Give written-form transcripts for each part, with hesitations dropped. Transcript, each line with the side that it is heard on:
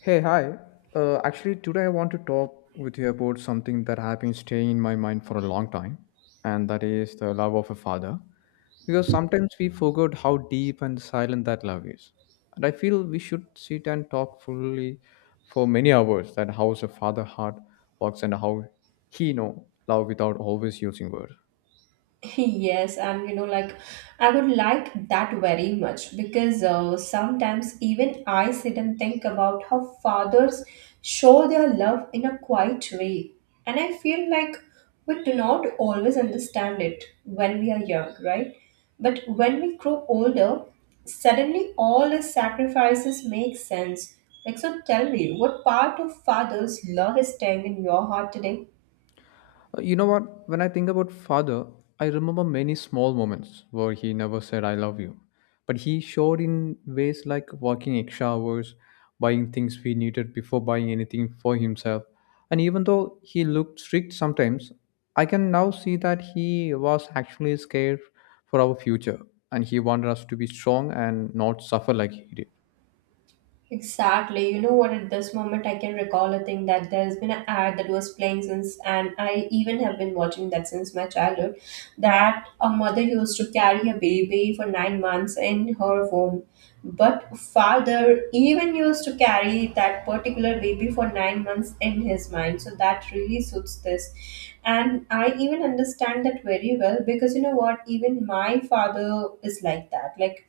left: Hey, hi. Actually, today I want to talk with you about something that has been staying in my mind for a long time, and that is the love of a father. Because sometimes we forget how deep and silent that love is. And I feel we should sit and talk fully for many hours that how a father heart works and how he know love without always using words.
right: Yes, and you know, like, I would like that very much because sometimes even I sit and think about how fathers show their love in a quiet way, and I feel like we do not always understand it when we are young, right? But when we grow older, suddenly all the sacrifices make sense. Like, so tell me, what part of father's love is staying in your heart today?
left: You know what? When I think about father, I remember many small moments where he never said I love you. But he showed in ways like working extra hours, buying things we needed before buying anything for himself. And even though he looked strict sometimes, I can now see that he was actually scared for our future and he wanted us to be strong and not suffer like he did.
right: Exactly. You know what? At this moment, I can recall a thing that there's been an ad that was playing since, and I even have been watching that since my childhood. That a mother used to carry her baby for 9 months in her womb, but father even used to carry that particular baby for 9 months in his mind. So that really suits this, and I even understand that very well because you know what? Even my father is like that. Like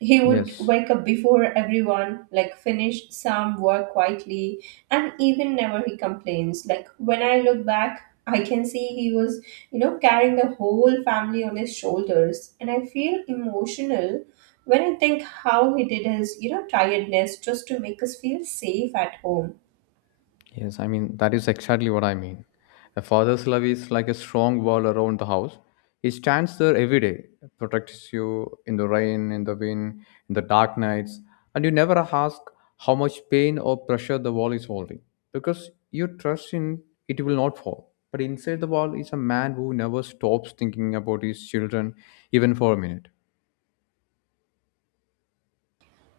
right: he would
left: Yes.
right: wake up before everyone, like finish some work quietly, and even never he complains. Like when I look back, I can see he was, you know, carrying the whole family on his shoulders, and I feel emotional when I think how he did his, you know, tiredness just to make us feel safe at home.
left: Yes, I mean, that is exactly what I mean. A father's love is like a strong wall around the house. He stands there every day, protects you in the rain, in the wind, in the dark nights, and you never ask how much pain or pressure the wall is holding because you trust in it will not fall. But inside the wall is a man who never stops thinking about his children, even for a minute.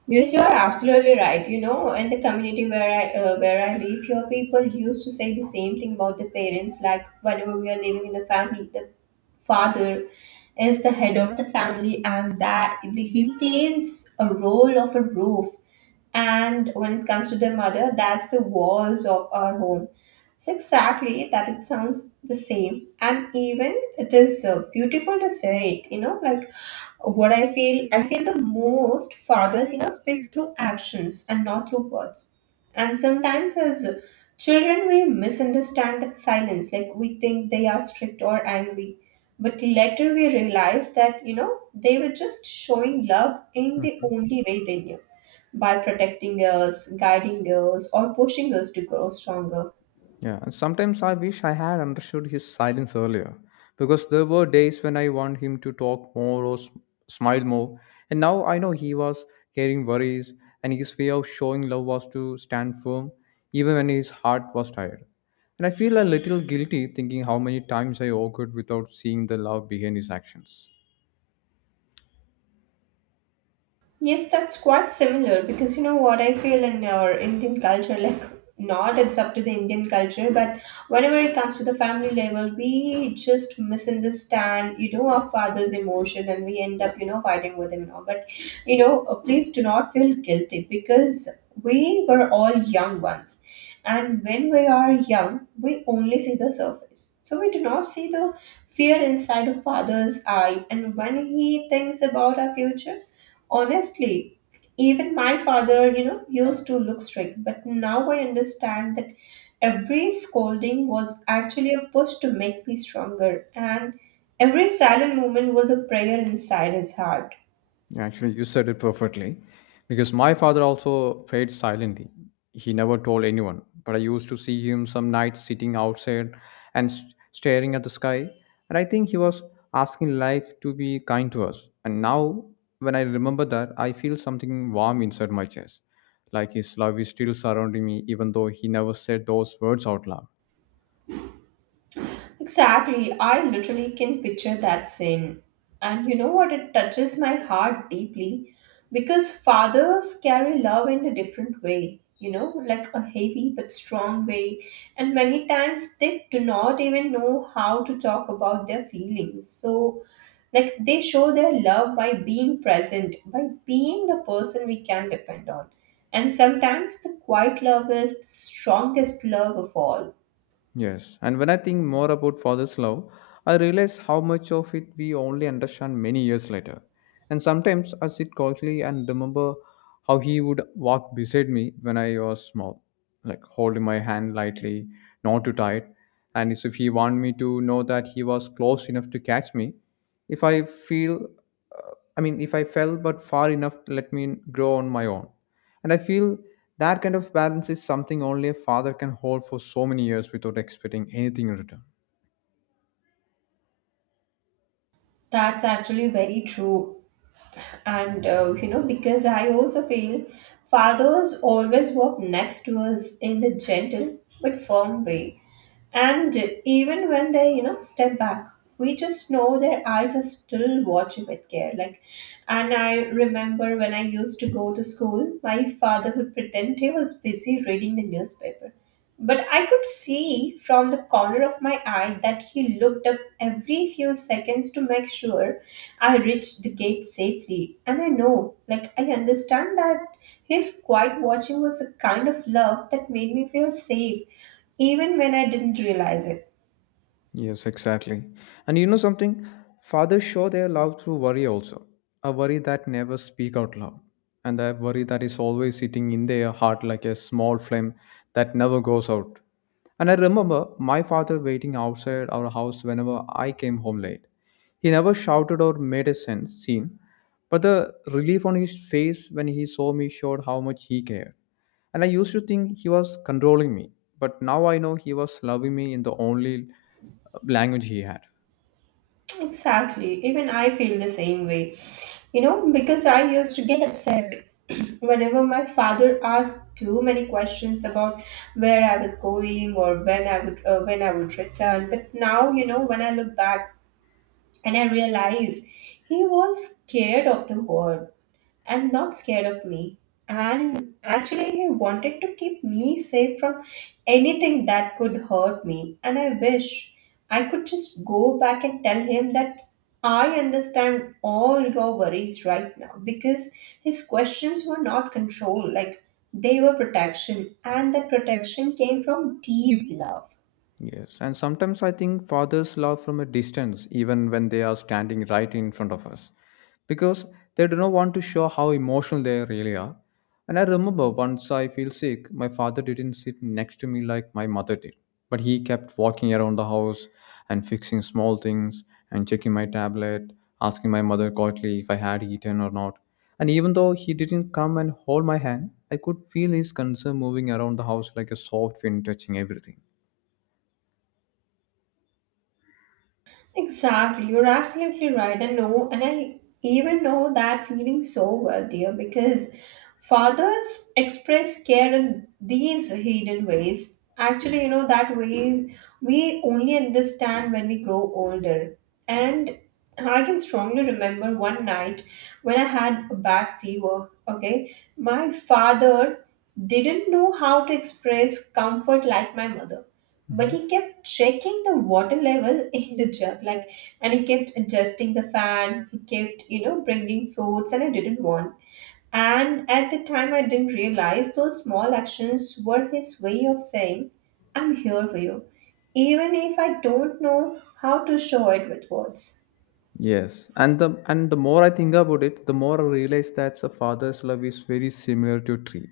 right: Yes, you are absolutely right. You know, in the community where I live, here people used to say the same thing about the parents. Like whenever we are living in a family, the father is the head of the family, and that he plays a role of a roof. And when it comes to the mother, that's the walls of our home. It's exactly that. It sounds the same, and even it is beautiful to say it. You know, like, what I feel the most fathers, you know, speak through actions and not through words. And sometimes as children we misunderstand that silence. Like we think they are strict or angry, but later we realize that, you know, they were just showing love in the only way they knew, by protecting us, guiding us, or pushing us to grow stronger.
left: Yeah, and sometimes I wish I had understood his silence earlier because there were days when I want him to talk more or smile more. And now I know he was carrying worries, and his way of showing love was to stand firm even when his heart was tired. And I feel a little guilty thinking how many times I awkward without seeing the love behind his actions.
right: Yes, that's quite similar because you know what I feel in our Indian culture, like, not it's up to the Indian culture, but whenever it comes to the family level, we just misunderstand, you know, our father's emotion and we end up, you know, fighting with him and all. But you know, please do not feel guilty because we were all young once. And when we are young, we only see the surface. So we do not see the fear inside a father's eye and when he thinks about our future. Honestly, even my father, you know, used to look strict, but now I understand that every scolding was actually a push to make me stronger, and every silent moment was a prayer inside his heart.
left: Actually, you said it perfectly. Because my father also prayed silently. He never told anyone, but I used to see him some nights sitting outside and staring at the sky. And I think he was asking life to be kind to us. And now, when I remember that, I feel something warm inside my chest. Like his love is still surrounding me, even though he never said those words out loud.
right: Exactly. I literally can picture that scene. And you know what? It touches my heart deeply because fathers carry love in a different way, you know, like a heavy but strong way. And many times they do not even know how to talk about their feelings. So, like, they show their love by being present, by being the person we can depend on. And sometimes the quiet love is the strongest love of all.
left: Yes, and when I think more about father's love, I realize how much of it we only understand many years later. And sometimes I sit quietly and remember how he would walk beside me when I was small, like holding my hand lightly, not too tight, and as if he wanted me to know that he was close enough to catch me. If I feel, uh, I mean, if I fell but far enough to let me grow on my own. And I feel that kind of balance is something only a father can hold for so many years without expecting anything in return.
right: That's actually very true. And you know, because I also feel fathers always walk next to us in the gentle but firm way. And even when they, you know, step back, we just know their eyes are still watching with care. Like, and I remember when I used to go to school, my father would pretend he was busy reading the newspaper, but I could see from the corner of my eye that he looked up every few seconds to make sure I reached the gate safely. And I know, like, I understand that his quiet watching was a kind of love that made me feel safe, even when I didn't realize it.
left: Yes, exactly. And you know something? Fathers show their love through worry also. A worry that never speak out loud. And a worry that is always sitting in their heart like a small flame that never goes out. And I remember my father waiting outside our house whenever I came home late. He never shouted or made a scene, but the relief on his face when he saw me showed how much he cared. And I used to think he was controlling me but now I know he was loving me in the only language he had.
right: Exactly. Even I feel the same way. You know, because I used to get upset whenever my father asked too many questions about where I was going or when I would return. But now, you know, when I look back and I realize he was scared of the world and not scared of me. And actually, he wanted to keep me safe from anything that could hurt me. And I wish I could just go back and tell him that I understand all your worries right now because his questions were not control, like, they were protection, and that protection came from deep love.
left: Yes, and sometimes I think fathers love from a distance, even when they are standing right in front of us, because they do not want to show how emotional they really are. And I remember once I feel sick, my father didn't sit next to me like my mother did, but he kept walking around the house and fixing small things and checking my tablet, asking my mother quietly if I had eaten or not. And even though he didn't come and hold my hand, I could feel his concern moving around the house like a soft wind touching everything.
right: Exactly, you're absolutely right. I know, and I even know that feeling so well, dear, because fathers express care in these hidden ways. Actually, you know, that ways we only understand when we grow older. And I can strongly remember one night when I had a bad fever. Okay, my father didn't know how to express comfort like my mother, but
left: Mhm.
right: he kept checking the water level in the jug, like, and he kept adjusting the fan, he kept, you know, bringing fruits and I didn't want. And at the time I didn't realize those small actions were his way of saying I'm here for you, even if I don't know how to show it with words.
left: Yes, and the more I think about it, the more I realize that a father's love is very similar to a tree,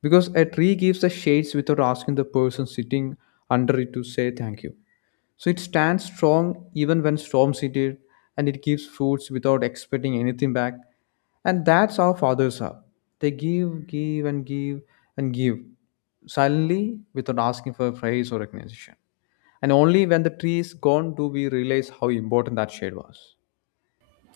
left: because a tree gives the shades without asking the person sitting under it to say thank you. So it stands strong even when storms hit it, and it gives fruits without expecting anything back. And that's how fathers are. They give, give, and give, and give silently without asking for praise or recognition. And only when the tree is gone do we realize how important that shade was.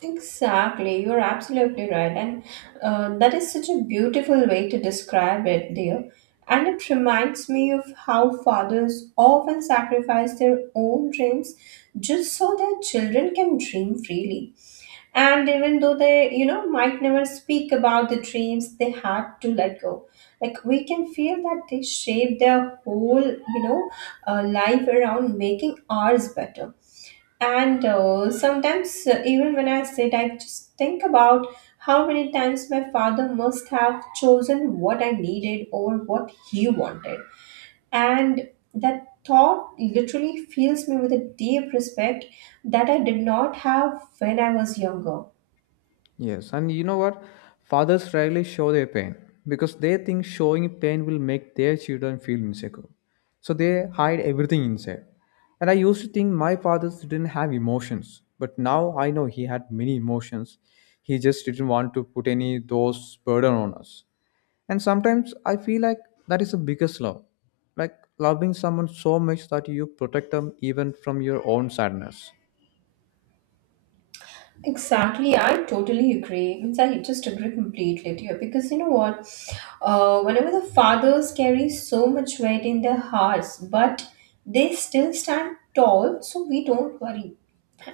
right: Exactly, you're absolutely right, and that is such a beautiful way to describe it, dear. And it reminds me of how fathers often sacrifice their own dreams just so their children can dream freely. And even though they, you know, might never speak about the dreams they had to let go, like, we can feel that they shape their whole, you know, life around making ours better. And sometimes, even when I sit, I just think about how many times my father must have chosen what I needed over what he wanted. And that thought literally fills me with a deep respect that I did not have when I was younger.
left: Yes, and you know what? Fathers rarely show their pain because they think showing pain will make their children feel insecure. So they hide everything inside. And I used to think my fathers didn't have emotions, but now I know he had many emotions. He just didn't want to put any those burden on us. And sometimes I feel like that is the biggest love. Like loving someone so much that you protect them even from your own sadness.
right: Exactly, I totally agree. In fact, I just agree completely to you because you know what? Whenever the fathers carry so much weight in their hearts, but they still stand tall, so we don't worry.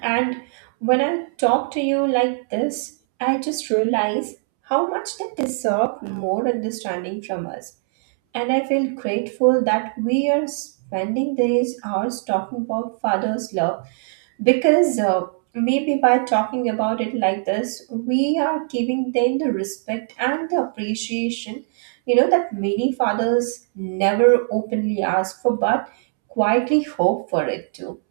right: And when I talk to you like this, I just realize how much they deserve more understanding from us. And I feel grateful that we are spending these hours talking about father's love because maybe by talking about it like this, we are giving them the respect and the appreciation, you know, that many fathers never openly ask for but quietly hope for it too.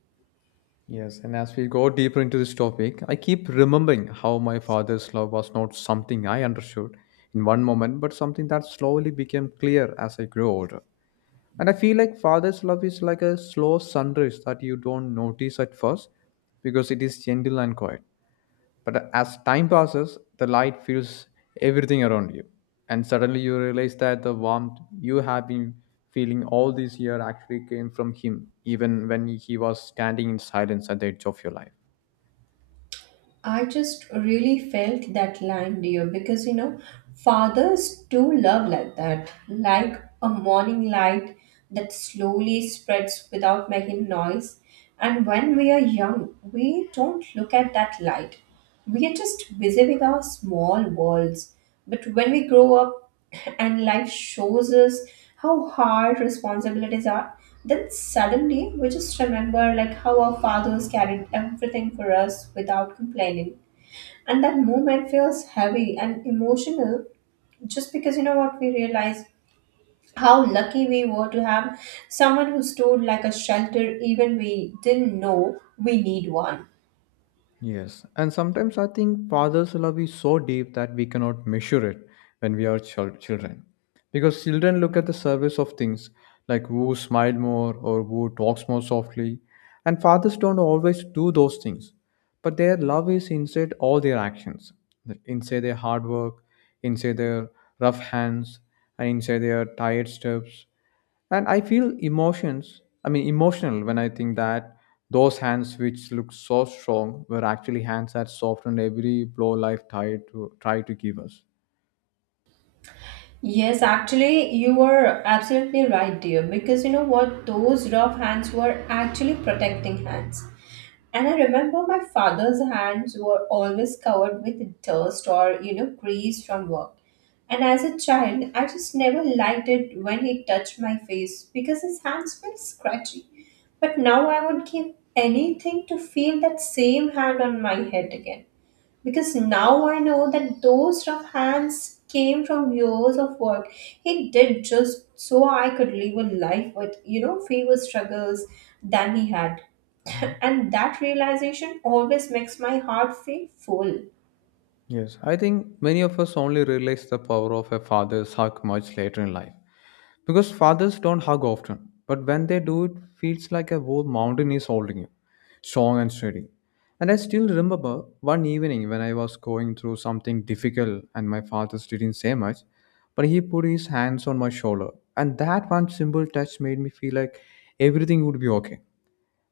left: Yes, and as we go deeper into this topic, I keep remembering how my father's love was not something I understood in one moment, but something that slowly became clear as I grew older. And I feel like father's love is like a slow sunrise that you don't notice at first because it is gentle and quiet. But as time passes, the light fills everything around you. And suddenly you realize that the warmth you have been feeling all this year actually came from him, even when he was standing in silence at the edge of your life.
right: I just really felt that line, dear, because you know, fathers do love like that, like a morning light that slowly spreads without making noise. And when we are young, we don't look at that light. We are just busy with our small worlds. But when we grow up, and life shows us how hard responsibilities are, then suddenly we just remember, like, how our fathers carried everything for us without complaining. And that moment feels heavy and emotional just because, you know what, we realize how lucky we were to have someone who stood like a shelter, even we didn't know we need one.
left: Yes. And sometimes I think father's love is so deep that we cannot measure it when we are children. Because children look at the surface of things, like who smiled more or who talks more softly, and fathers don't always do those things, but their love is inside all their actions, like inside their hard work, inside their rough hands, and inside their tired steps. And I feel emotions I mean emotional when I think that those hands which look so strong were actually hands that softened every blow life tried to try to give us.
right: Yes, actually, you were absolutely right, dear. Because you know what? Those rough hands were actually protecting hands. And I remember my father's hands were always covered with dust or, you know, grease from work. And as a child, I just never liked it when he touched my face because his hands felt scratchy. But now I would give anything to feel that same hand on my head again because now I know that those rough hands came from years of work he did just so I could live a life with, you know, fewer struggles than he had. And that realization always makes my heart feel full.
left: Yes, I think many of us only realize the power of a father's hug much later in life. Because fathers don't hug often, but when they do, it feels like a whole mountain is holding you, strong and steady. And I still remember one evening when I was going through something difficult and my father didn't say much, but he put his hands on my shoulder. And that one simple touch made me feel like everything would be okay.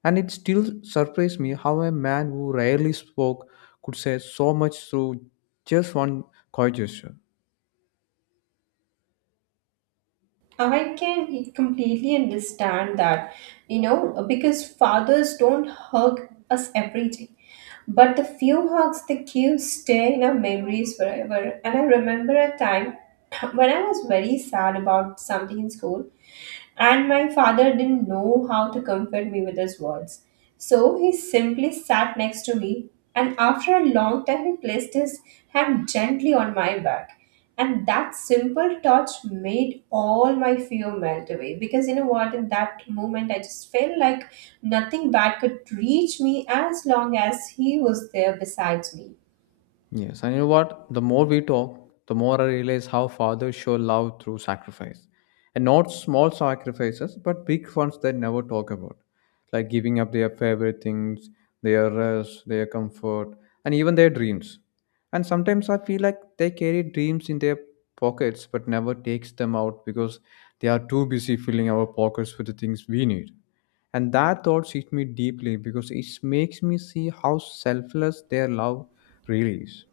left: And it still surprised me how a man who rarely spoke could say so much through just one coy gesture.
right: I can completely understand that, you know, because fathers don't hug us every day. But the few hugs they give stay in our memories forever. And I remember a time when I was very sad about something in school. And my father didn't know how to comfort me with his words. So he simply sat next to me, and after a long time, he placed his hand gently on my back. And that simple touch made all my fear melt away. Because you know what, in that moment, I just felt like nothing bad could reach me as long as he was there beside me.
left: Yes, and you know what? The more we talk, the more I realize how fathers show love through sacrifice. And not small sacrifices, but big ones they never talk about. Like giving up their favorite things, their rest, their comfort, and even their dreams. And sometimes I feel like they carry dreams in their pockets but never takes them out because they are too busy filling our pockets with the things we need. And that thought hit me deeply because it makes me see how selfless their love really is.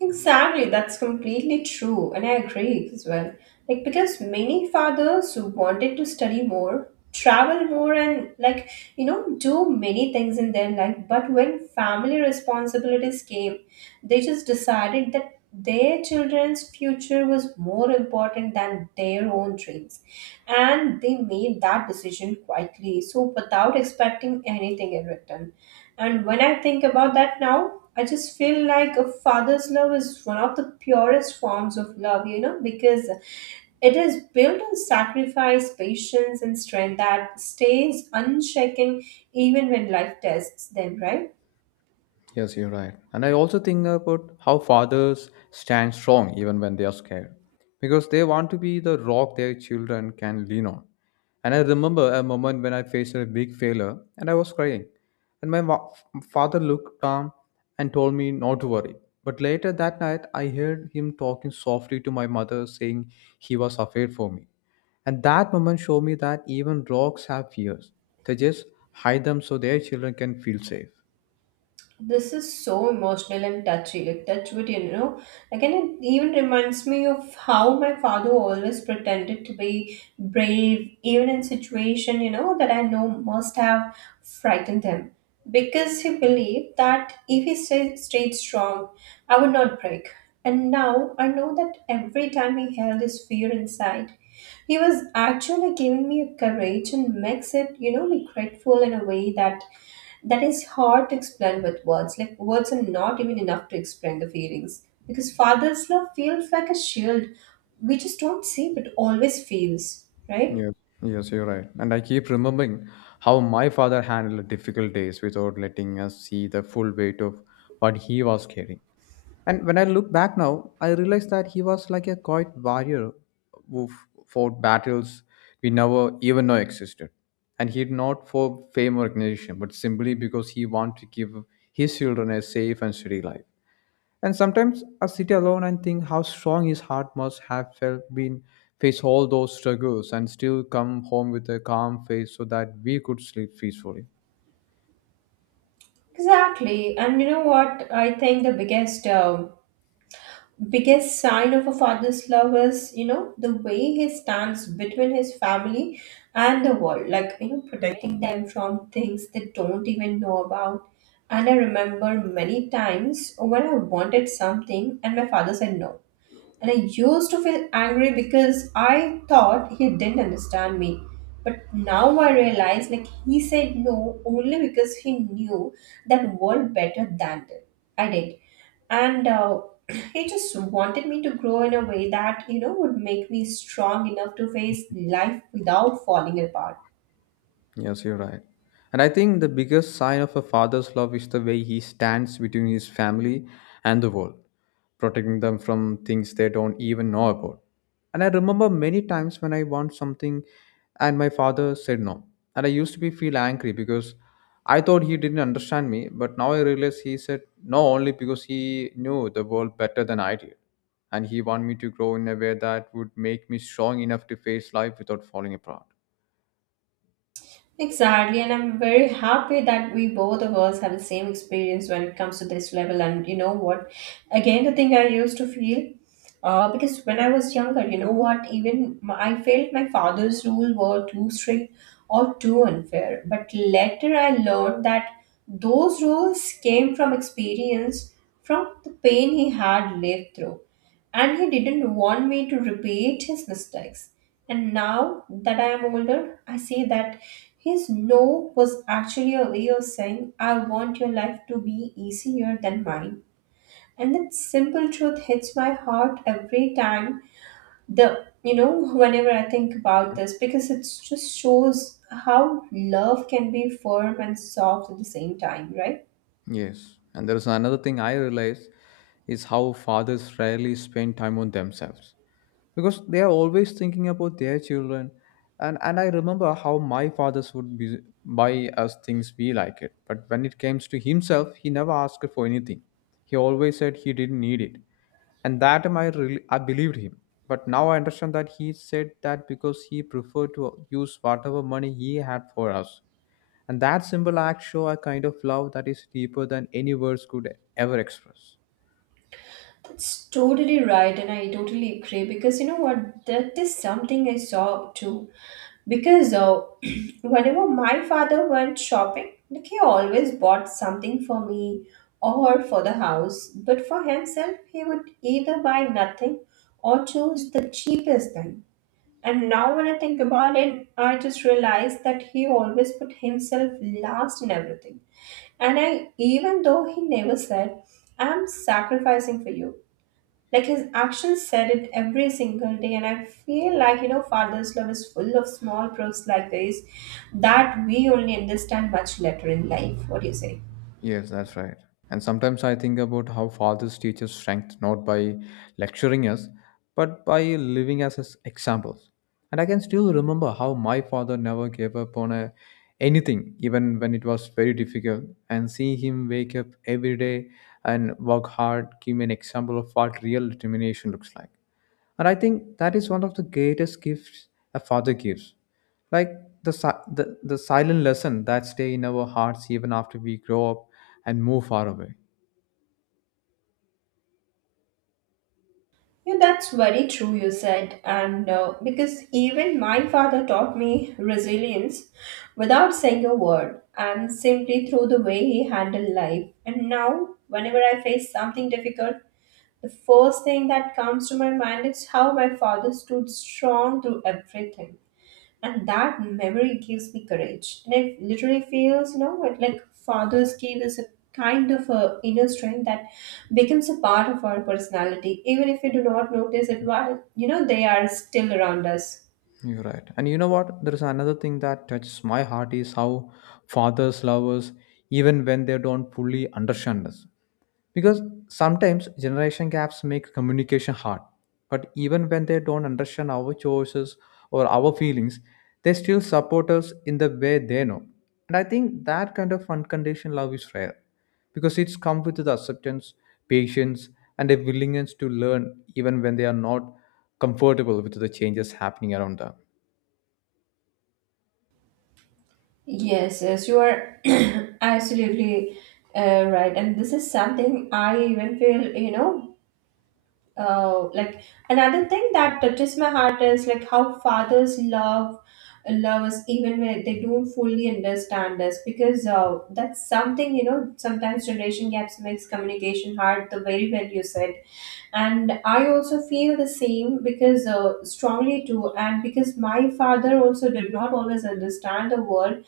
right: Exactly, that's completely true, and I agree as well. Like, because many fathers wanted to study more, travel more, and, like, you know, do many things in their life. But when family responsibilities came, they just decided that their children's future was more important than their own dreams. And they made that decision quietly, so without expecting anything in return. And when I think about that now, I just feel like a father's love is one of the purest forms of love, you know, because it is built on sacrifice, patience, and strength that stays unshaken even when life tests them, right?
left: Yes, you're right. And I also think about how fathers stand strong even when they are scared because they want to be the rock their children can lean on. And I remember a moment when I faced a big failure and I was crying. And my father looked calm and told me not to worry. But later that night, I heard him talking softly to my mother, saying he was afraid for me. And that moment showed me that even rocks have fears, they just hide them so their children can feel safe.
right: This is so emotional and touchy. Like touch wood, you know. Again, it even reminds me of how my father always pretended to be brave, even in situation you know that I know must have frightened him, because he believed that if he stayed strong, I would not break. And now I know that every time he held his fear inside, he was actually giving me a courage and makes it, you know, be grateful in a way that that is hard to explain with words. Like words are not even enough to explain the feelings because father's love feels like a shield. We just don't see, but always feels right.
left: Yes, yes, you're right. And I keep remembering how my father handled difficult days without letting us see the full weight of what he was carrying. And when I look back now, I realize that he was like a quiet warrior who fought battles we never even know existed. And he did not for fame or recognition, but simply because he wanted to give his children a safe and steady life. And sometimes I sit alone and think how strong his heart must have felt been face all those struggles and still come home with a calm face so that we could sleep peacefully.
right: Exactly, and you know what? I think the biggest sign of a father's love is you know the way he stands between his family and the world, like you know protecting them from things they don't even know about. And I remember many times when I wanted something and my father said no. And I used to feel angry because I thought he didn't understand me. But now I realize like he said no only because he knew that world better than I did. And He just wanted me to grow in a way that, you know, would make me strong enough to face life without falling apart.
left: Yes, you're right. And I think the biggest sign of a father's love is the way he stands between his family and the world, protecting them from things they don't even know about. And I remember many times when I want something and my father said no. And I used to be feel angry because I thought he didn't understand me, but now I realize he said no only because he knew the world better than I did. And he wanted me to grow in a way that would make me strong enough to face life without falling apart.
right: Exactly, and I'm very happy that we both of us have the same experience when it comes to this level. And you know what? Again, the thing I used to feel, because when I was younger, you know what? Even my, I felt my father's rules were too strict or too unfair. But later, I learned that those rules came from experience, from the pain he had lived through and he didn't want me to repeat his mistakes. And now that I am older, I see that his no was actually a way of saying, I want your life to be easier than mine. And that simple truth hits my heart every time the you know, whenever I think about this, because it just shows how love can be firm and soft at the same time, right?
left: Yes, and there is another thing I realize is how fathers rarely spend time on themselves because they are always thinking about their children. And I remember how my fathers would be, buy us things we like it. But when it comes to himself, he never asked for anything. He always said he didn't need it. And that time I, really, I believed him. But now I understand that he said that because he preferred to use whatever money he had for us, and that simple act show a kind of love that is deeper than any words could ever express.
right: That's totally right, and I totally agree because you know what? That is something I saw too. Because Whenever my father went shopping, like he always bought something for me or for the house, but for himself, he would either buy nothing or choose the cheapest thing. And now, when I think about it, I just realize that he always put himself last in everything. And I, even though he never said, I'm sacrificing for you, like his actions said it every single day, and I feel like you know, father's love is full of small proofs like this that we only understand much later in life. What do you say?
left: Yes, that's right. And sometimes I think about how fathers teach us strength not by lecturing us, but by living us as examples. And I can still remember how my father never gave up on anything, even when it was very difficult. And seeing him wake up every day and work hard gave me an example of what real determination looks like. And I think that is one of the greatest gifts a father gives, like the silent lesson that stay in our hearts even after we grow up and move far away.
right: Yeah, that's very true, you said. And Because even my father taught me resilience without saying a word and simply through the way he handled life. And now, whenever I face something difficult, the first thing that comes to my mind is how my father stood strong through everything. And that memory gives me courage and it literally feels you know what like father's cave us a kind of a inner strength that becomes a part of our personality even if we do not notice it while you know they are still around us.
left: You're right, and you know what, there is another thing that touches my heart is how fathers love us even when they don't fully understand us, because sometimes generation gaps make communication hard. But even when they don't understand our choices or our feelings, they still support us in the way they know. And I think that kind of unconditional love is rare because it's come with the acceptance, patience, and a willingness to learn even when they are not comfortable with the changes happening around them.
right: Yes, yes, you are absolutely right. And this is something I even feel, you know, like another thing that touches my heart is like how fathers love us even when they don't fully understand us because that's something you know sometimes generation gaps makes communication hard the very well you said. And I also feel the same because strongly too and because my father also did not always understand the world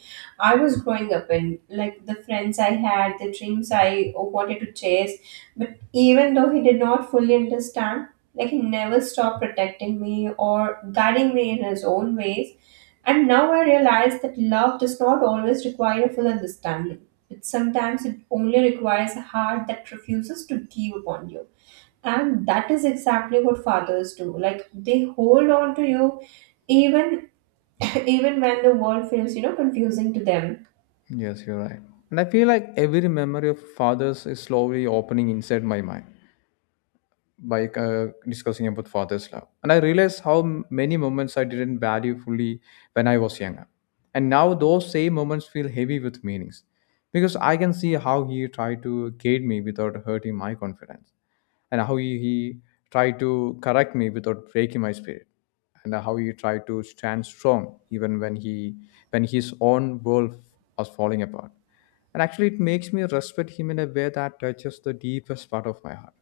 right: I was growing up in like the friends I had the dreams I wanted to chase. But even though he did not fully understand, like he never stopped protecting me or guiding me in his own ways. And now I realize that love does not always require a full understanding. It sometimes it only requires a heart that refuses to give upon you. And that is exactly what fathers do. Like they hold on to you even even when the world feels, you know, confusing to them.
left: Yes, you're right. And I feel like every memory of fathers is slowly opening inside my mind by discussing about father's love, and I realized how many moments I didn't value fully when I was younger, and now those same moments feel heavy with meanings, because I can see how he tried to guide me without hurting my confidence, and how he tried to correct me without breaking my spirit, and how he tried to stand strong even when he when his own world was falling apart. And actually it makes me respect him in a way that touches the deepest part of my heart.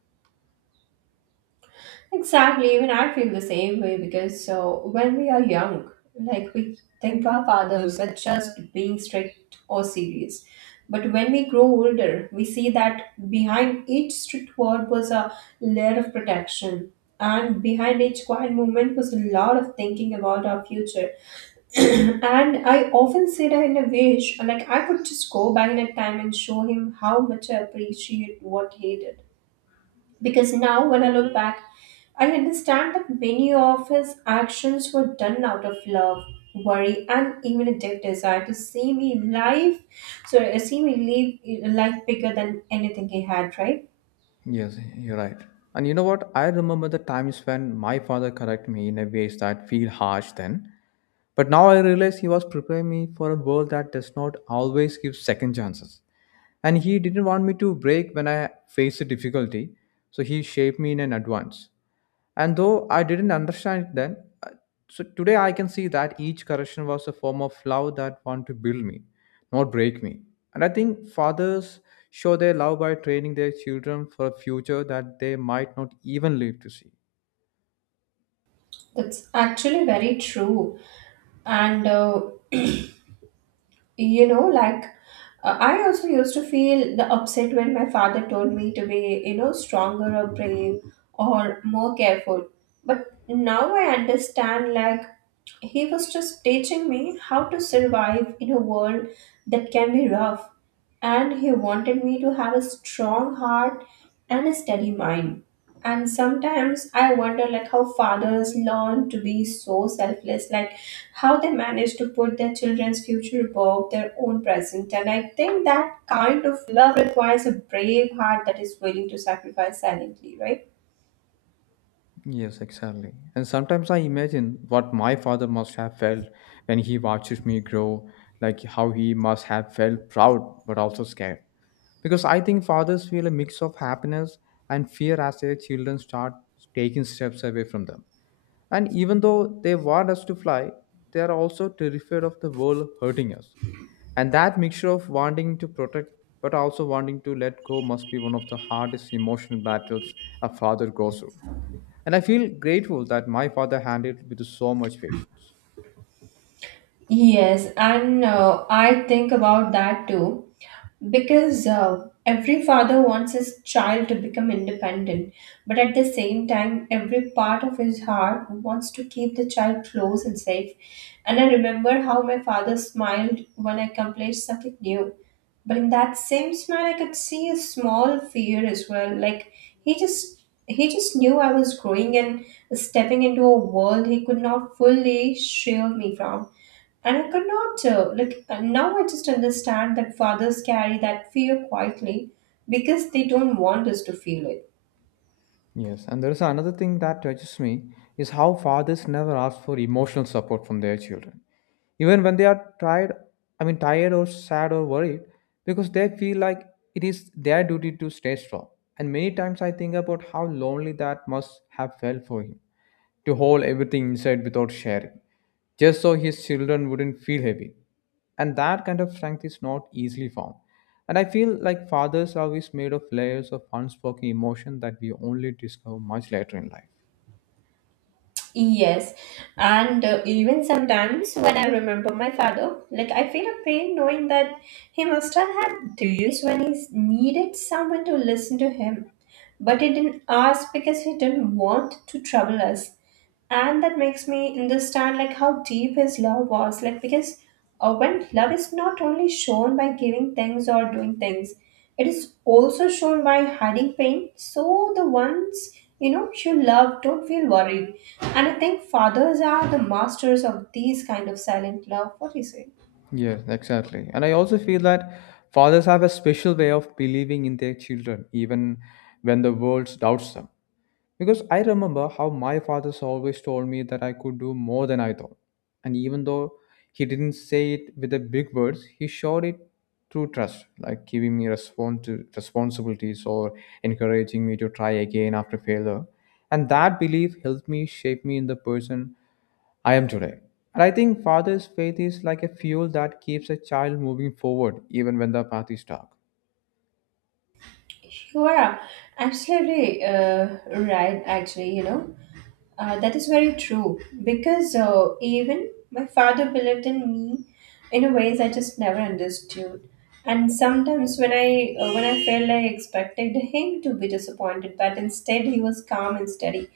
right: Exactly, even I feel the same way because so when we are young, like we think our fathers are just being strict or serious. But when we grow older, we see that behind each strict word was a layer of protection, and behind each quiet movement was a lot of thinking about our future. And I often say that in a wish, like I could just go back in a time and show him how much I appreciate what he did because now, when I look back, I understand that many of his actions were done out of love, worry, and even a deep desire to see me live. See me live a life bigger than anything he had, right?
left: Yes, you're right. And you know what? I remember the times when my father corrected me in a ways that feel harsh then. But now I realize he was preparing me for a world that does not always give second chances. And he didn't want me to break when I faced a difficulty, so he shaped me in an advance. And though I didn't understand it then, uh, so today I can see that each correction was a form of love that wanted to build me, not break me. And I think fathers show their love by training their children for a future that they might not even live to see.
right: That's actually very true. And, uh, you know, like, I also used to feel the upset when my father told me to be, you know, stronger or brave or more careful. But now I understand, like, he was just teaching me how to survive in a world that can be rough, and he wanted me to have a strong heart and a steady mind. And sometimes I wonder like how fathers learn to be so selfless, like how they manage to put their children's future above their own present. And I think that kind of love requires a brave heart that is willing to sacrifice silently, right?
left: Yes, exactly. And sometimes I imagine what my father must have felt when he watches me grow, like how he must have felt proud but also scared. Because I think fathers feel a mix of happiness and fear as their children start taking steps away from them. And even though they want us to fly, they are also terrified of the world hurting us. And that mixture of wanting to protect but also wanting to let go must be one of the hardest emotional battles a father goes through. And I feel grateful that my father handled it with so much patience.
right: Yes, and I think about that too because every father wants his child to become independent, but at the same time, every part of his heart wants to keep the child close and safe. And I remember how my father smiled when I accomplished something new, but in that same smile, I could see a small fear as well. Like he just he just knew I was growing and stepping into a world he could not fully shield me from. And I could not, now I just understand that fathers carry that fear quietly because they don't want us to feel it.
left: Yes, and there is another thing that touches me is how fathers never ask for emotional support from their children. Even when they are tired, I mean tired or sad or worried, because they feel like it is their duty to stay strong. And many times I think about how lonely that must have felt for him, to hold everything inside without sharing, just so his children wouldn't feel heavy. And that kind of strength is not easily found. And I feel like father's love is made of layers of unspoken emotion that we only discover much later in life.
right: Yes, and even sometimes when I remember my father, like I feel a pain knowing that he must have had days when he needed someone to listen to him, but he didn't ask because he didn't want to trouble us. And that makes me understand like how deep his love was like because when love is not only shown by giving things or doing things, it is also shown by hiding pain so the ones you know you love don't feel worried. And I think fathers are the masters of these kind of silent love, what do you say?
left: Yes, exactly. And I also feel that fathers have a special way of believing in their children, even when the world doubts them. Because I remember how my father's always told me that I could do more than I thought. And even though he didn't say it with the big words, he showed it through trust, like giving me responsibilities or encouraging me to try again after failure. And that belief helped me shape me in the person I am today. And I think father's faith is like a fuel that keeps a child moving forward even when the path is dark.
right: You are absolutely right, actually, you know. That is very true because even my father believed in me in a ways I just never understood. And sometimes when I when I felt I expected him to be disappointed, but instead he was calm and steady,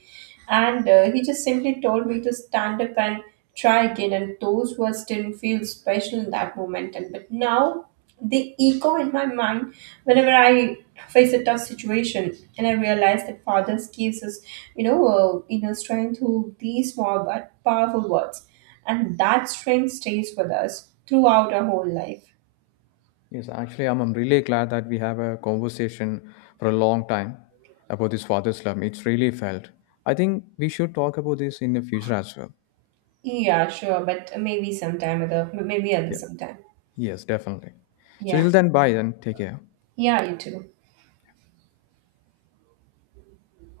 right: and he just simply told me to stand up and try again. And those words didn't feel special in that moment. And but now the echo in my mind whenever I face a tough situation, and I realize that father's gives us, you know, inner strength through these small but powerful words, and that strength stays with us throughout our whole life.
left: Yes, actually, I'm really glad that we have a conversation for a long time about this father slum. It's really felt. I think we should talk about this in the future as well.
right: Yeah, sure, but maybe sometime other, maybe other
left: Yeah.
right: sometime.
left: Yes, definitely. So till
right: Yeah,
left: then, bye and take care.
right: yeah, you too.